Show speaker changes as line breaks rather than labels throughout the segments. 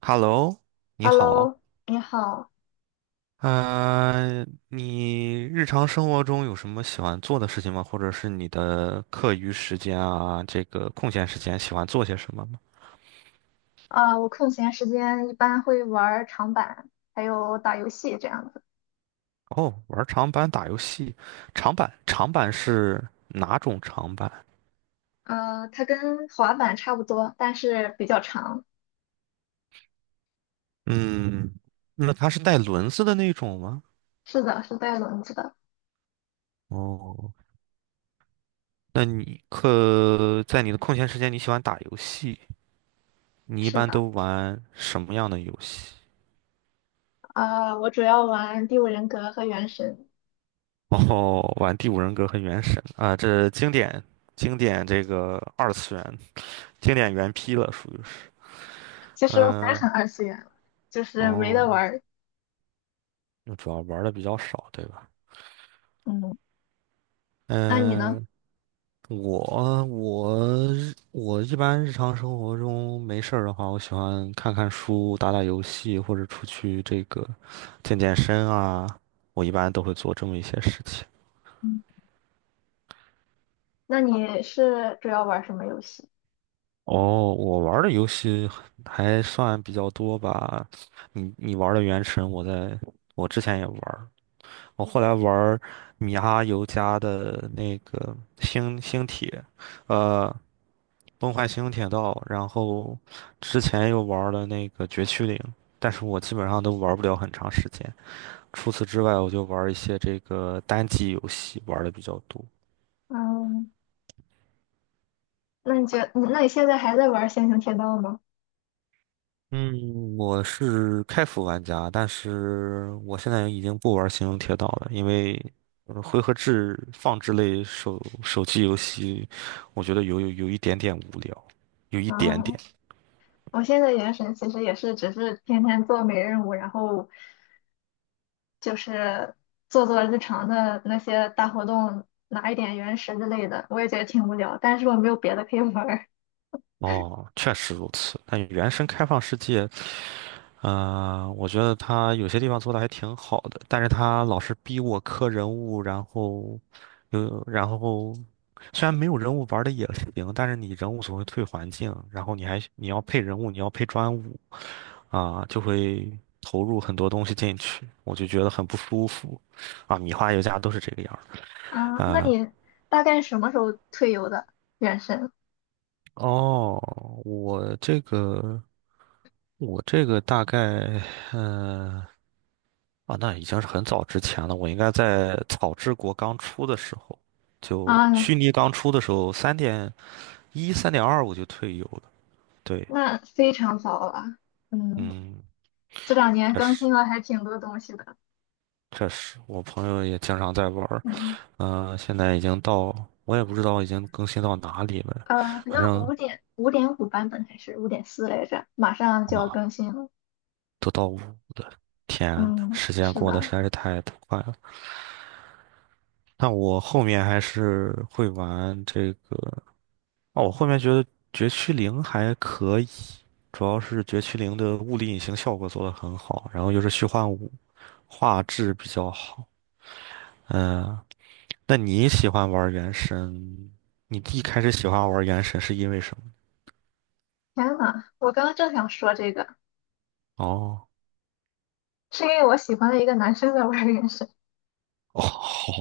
Hello，你好。
Hello，你好，
嗯、你日常生活中有什么喜欢做的事情吗？或者是你的课余时间啊，这个空闲时间喜欢做些什么吗？
我空闲时间一般会玩儿长板，还有打游戏这样子。
哦，玩长板、打游戏。长板是哪种长板？
它跟滑板差不多，但是比较长。
嗯，那它是带轮子的那种吗？
是的，是带轮子的。
哦，那你在你的空闲时间，你喜欢打游戏？你一
是
般都
的，
玩什么样的游戏？
我主要玩《第五人格》和《原神》。
然后玩第五人格和原神啊，这经典这个二次元经典原批了，属于是。
其实我才
嗯。
很二次元了，就是没得
哦，
玩儿。
就主要玩的比较少，对吧？
嗯，那你呢？
嗯、我我我一般日常生活中没事儿的话，我喜欢看看书、打打游戏，或者出去这个健健身啊，我一般都会做这么一些事情。
嗯，那你是主要玩儿什么游戏？
哦，我玩儿的游戏还算比较多吧。你玩儿的《原神》，我在我之前也玩儿，我后来玩儿米哈游家的那个星铁，呃，崩坏星铁道，然后之前又玩儿了那个绝区零，但是我基本上都玩儿不了很长时间。除此之外，我就玩儿一些这个单机游戏玩儿的比较多。
嗯，那你现在还在玩儿《仙行铁道》吗？
嗯，我是开服玩家，但是我现在已经不玩《星穹铁道》了，因为回合制放置类手机游戏，我觉得有一点点无聊，有一点
啊、
点。
我现在原神其实也是只是天天做每日任务，然后就是做做日常的那些大活动，拿一点原石之类的，我也觉得挺无聊，但是我没有别的可以玩儿。
哦，确实如此。但原生开放世界我觉得他有些地方做的还挺好的，但是他老是逼我磕人物，然后有然后虽然没有人物玩的也行，但是你人物总会退环境，然后你要配人物，你要配专武啊，就会投入很多东西进去，我就觉得很不舒服啊。米花游家都是这个样儿的。
啊，那你大概什么时候退游的原神？
哦，我这个我这个大概。啊，那已经是很早之前了。我应该在草之国刚出的时候，就
啊，
虚拟刚出的时候，3.1、3.2我就退游了。对，
那非常早了。嗯，
嗯，
这两年
确
更
实
新了还挺多东西的。
确实，我朋友也经常在玩儿。
嗯，
现在已经到，我也不知道已经更新到哪里了，
好
反
像
正
五点五版本还是5.4来着，马上就要
啊，
更新了。
都到五了。天呐
嗯，
时间
是
过得
的。
实在是太快了。但我后面还是会玩这个。哦，我后面觉得绝区零还可以，主要是绝区零的物理隐形效果做得很好，然后又是虚幻五，画质比较好。嗯，那你喜欢玩原神？你一开始喜欢玩原神是因为什么？
天呐，我刚刚正想说这个，
哦
是因为我喜欢的一个男生在玩原神
哦，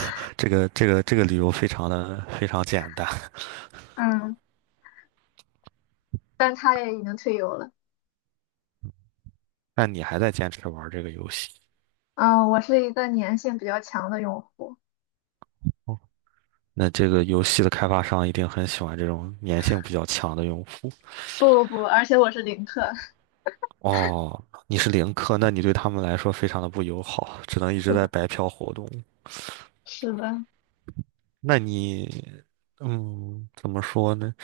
这个理由非常的非常简单。
嗯，但他也已经退游了。
那你还在坚持玩这个游戏，
嗯，我是一个粘性比较强的用户，
那这个游戏的开发商一定很喜欢这种粘性比较强的用户。
不不不，而且我是零氪。
哦，你是零氪，那你对他们来说非常的不友好，只能一直
是
在
的，
白嫖活动。
是的，
那你，怎么说呢？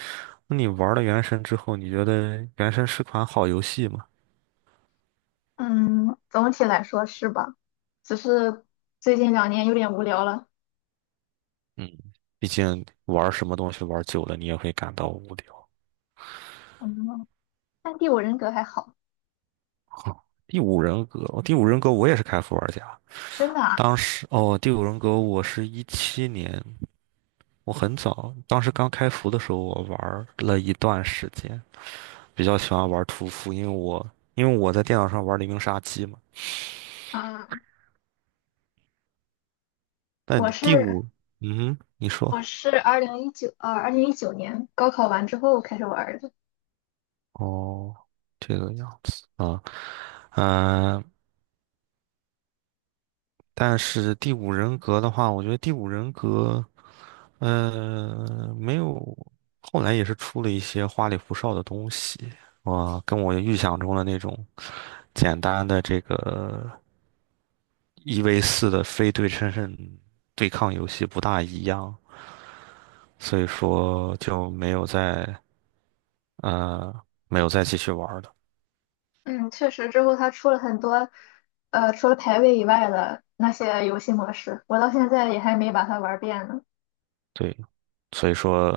那你玩了《原神》之后，你觉得《原神》是款好游戏吗？
嗯，总体来说是吧？只是最近两年有点无聊了。
嗯，毕竟玩什么东西玩久了，你也会感到无聊。
嗯，但第五人格还好，
第五人格，哦第五人格我也是开服玩家。
真的啊。
当时哦，第五人格我是17年，我很早，当时刚开服的时候我玩了一段时间，比较喜欢玩屠夫，因为我在电脑上玩黎明杀机嘛。
啊，
但
我
你第
是
五，嗯哼，你
我
说。
是二零一九年高考完之后开始玩儿的。
哦，这个样子啊。嗯、但是第五人格的话，我觉得第五人格，呃，没有，后来也是出了一些花里胡哨的东西啊，跟我预想中的那种简单的这个1v4的非对称性对抗游戏不大一样。所以说就没有呃没有再继续玩儿了。
嗯，确实，之后它出了很多，除了排位以外的那些游戏模式，我到现在也还没把它玩遍呢。
对，所以说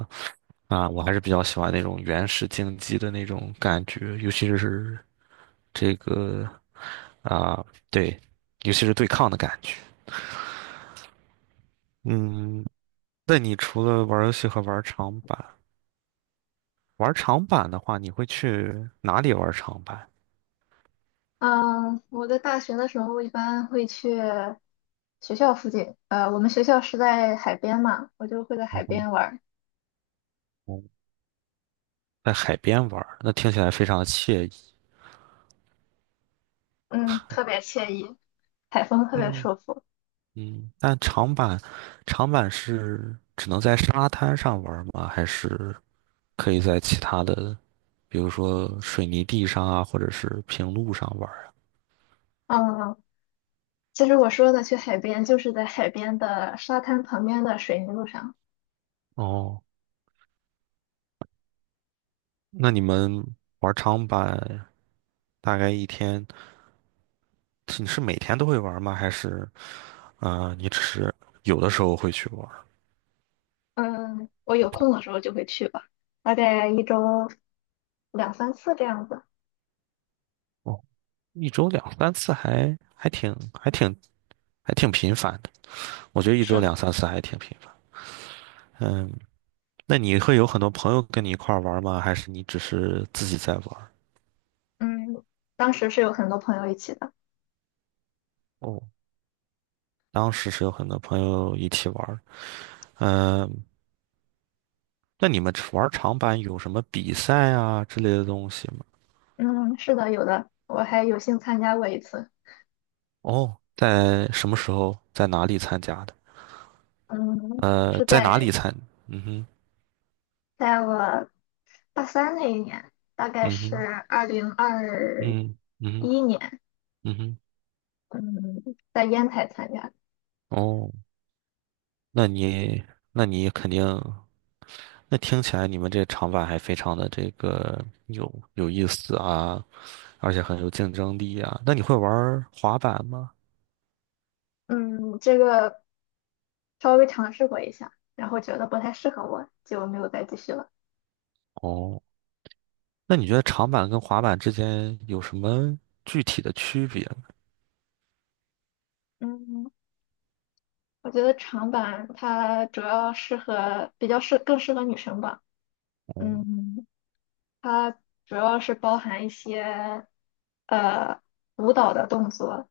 啊，我还是比较喜欢那种原始竞技的那种感觉，尤其是这个啊，对，尤其是对抗的感觉。嗯，那你除了玩游戏和玩长板，玩长板的话，你会去哪里玩长板？
嗯，我在大学的时候一般会去学校附近，我们学校是在海边嘛，我就会在海边玩儿，
嗯在海边玩儿那听起来非常的惬意。
嗯，特别惬意，海风特别
嗯，
舒服。
嗯，但长板，长板是只能在沙滩上玩儿吗？还是可以在其他的，比如说水泥地上啊，或者是平路上玩儿啊？
嗯，其实我说的去海边，就是在海边的沙滩旁边的水泥路上。
哦，那你们玩长板大概一天，是每天都会玩吗？还是，啊、你只是有的时候会去玩儿
嗯，我有空的时候就会去吧，大概一周两三次这样子。
哦，一周两三次还挺还挺频繁的，我觉得一周
是的。
两三次还挺频繁。嗯，那你会有很多朋友跟你一块儿玩吗？还是你只是自己在玩
嗯，当时是有很多朋友一起的。
哦，当时是有很多朋友一起玩。嗯，呃那你们玩长板有什么比赛啊之类的东西吗？
嗯，是的，有的，我还有幸参加过一次。
哦，在什么时候，在哪里参加的？
嗯，是
在哪里
在
参？嗯哼，
在我大三那一年，大概
嗯
是
哼，
二零二
嗯哼，
一年，
嗯哼。
嗯，在烟台参加的。
哦，那你那你那听起来你们这长板还非常的这个有意思啊，而且很有竞争力啊。那你会玩儿滑板吗？
嗯，这个稍微尝试过一下，然后觉得不太适合我，就没有再继续了。
哦，那你觉得长板跟滑板之间有什么具体的区别呢？
嗯，我觉得长板它主要适合，比较适，更适合女生吧。
哦，
嗯。它主要是包含一些呃舞蹈的动作，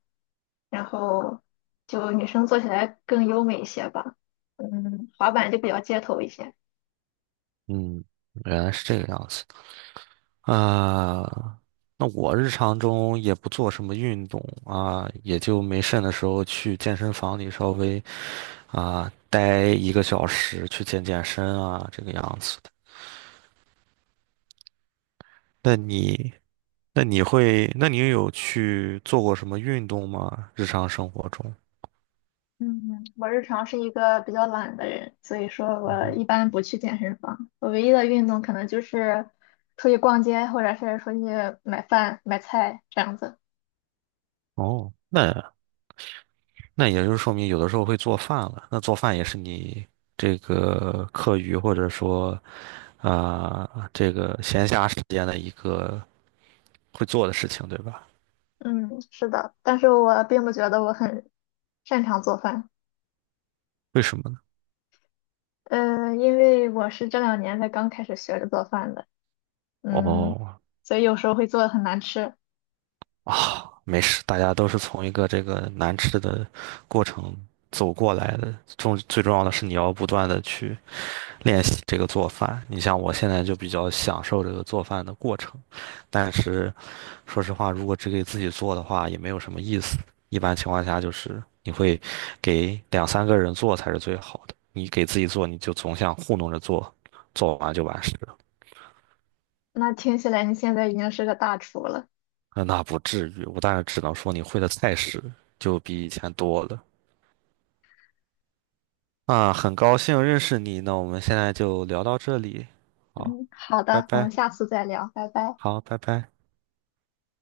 然后就女生做起来更优美一些吧。嗯，滑板就比较街头一些。
嗯，原来是这个样子啊。那我日常中也不做什么运动啊，也就没事的时候去健身房里稍微啊待一个小时去健健身啊，这个样子的。那你？那你有去做过什么运动吗？日常生活中？
嗯，我日常是一个比较懒的人，所以说
嗯
我
哼，
一般不去健身房。我唯一的运动可能就是出去逛街，或者是出去买饭、买菜这样子。
哦，那那也就是说明有的时候会做饭了。那做饭也是你这个课余或者说啊、这个闲暇时间的一个会做的事情，对吧？
嗯，是的，但是我并不觉得我很擅长做饭。
为什么呢？
因为我是这两年才刚开始学着做饭的，嗯，
哦，
所以有时候会做的很难吃。
啊，没事，大家都是从一个这个难吃的过程走过来的。最重要的是你要不断的去练习这个做饭。你像我现在就比较享受这个做饭的过程，但是说实话，如果只给自己做的话，也没有什么意思。一般情况下，就是你会给两三个人做才是最好的。你给自己做，你就总想糊弄着做，做完就完事了。
那听起来你现在已经是个大厨了，
那不至于，我当然只能说你会的菜式就比以前多了。啊，很高兴认识你，那我们现在就聊到这里，好，
嗯，好
拜
的，我
拜，
们下次再聊，拜拜。
好，拜拜。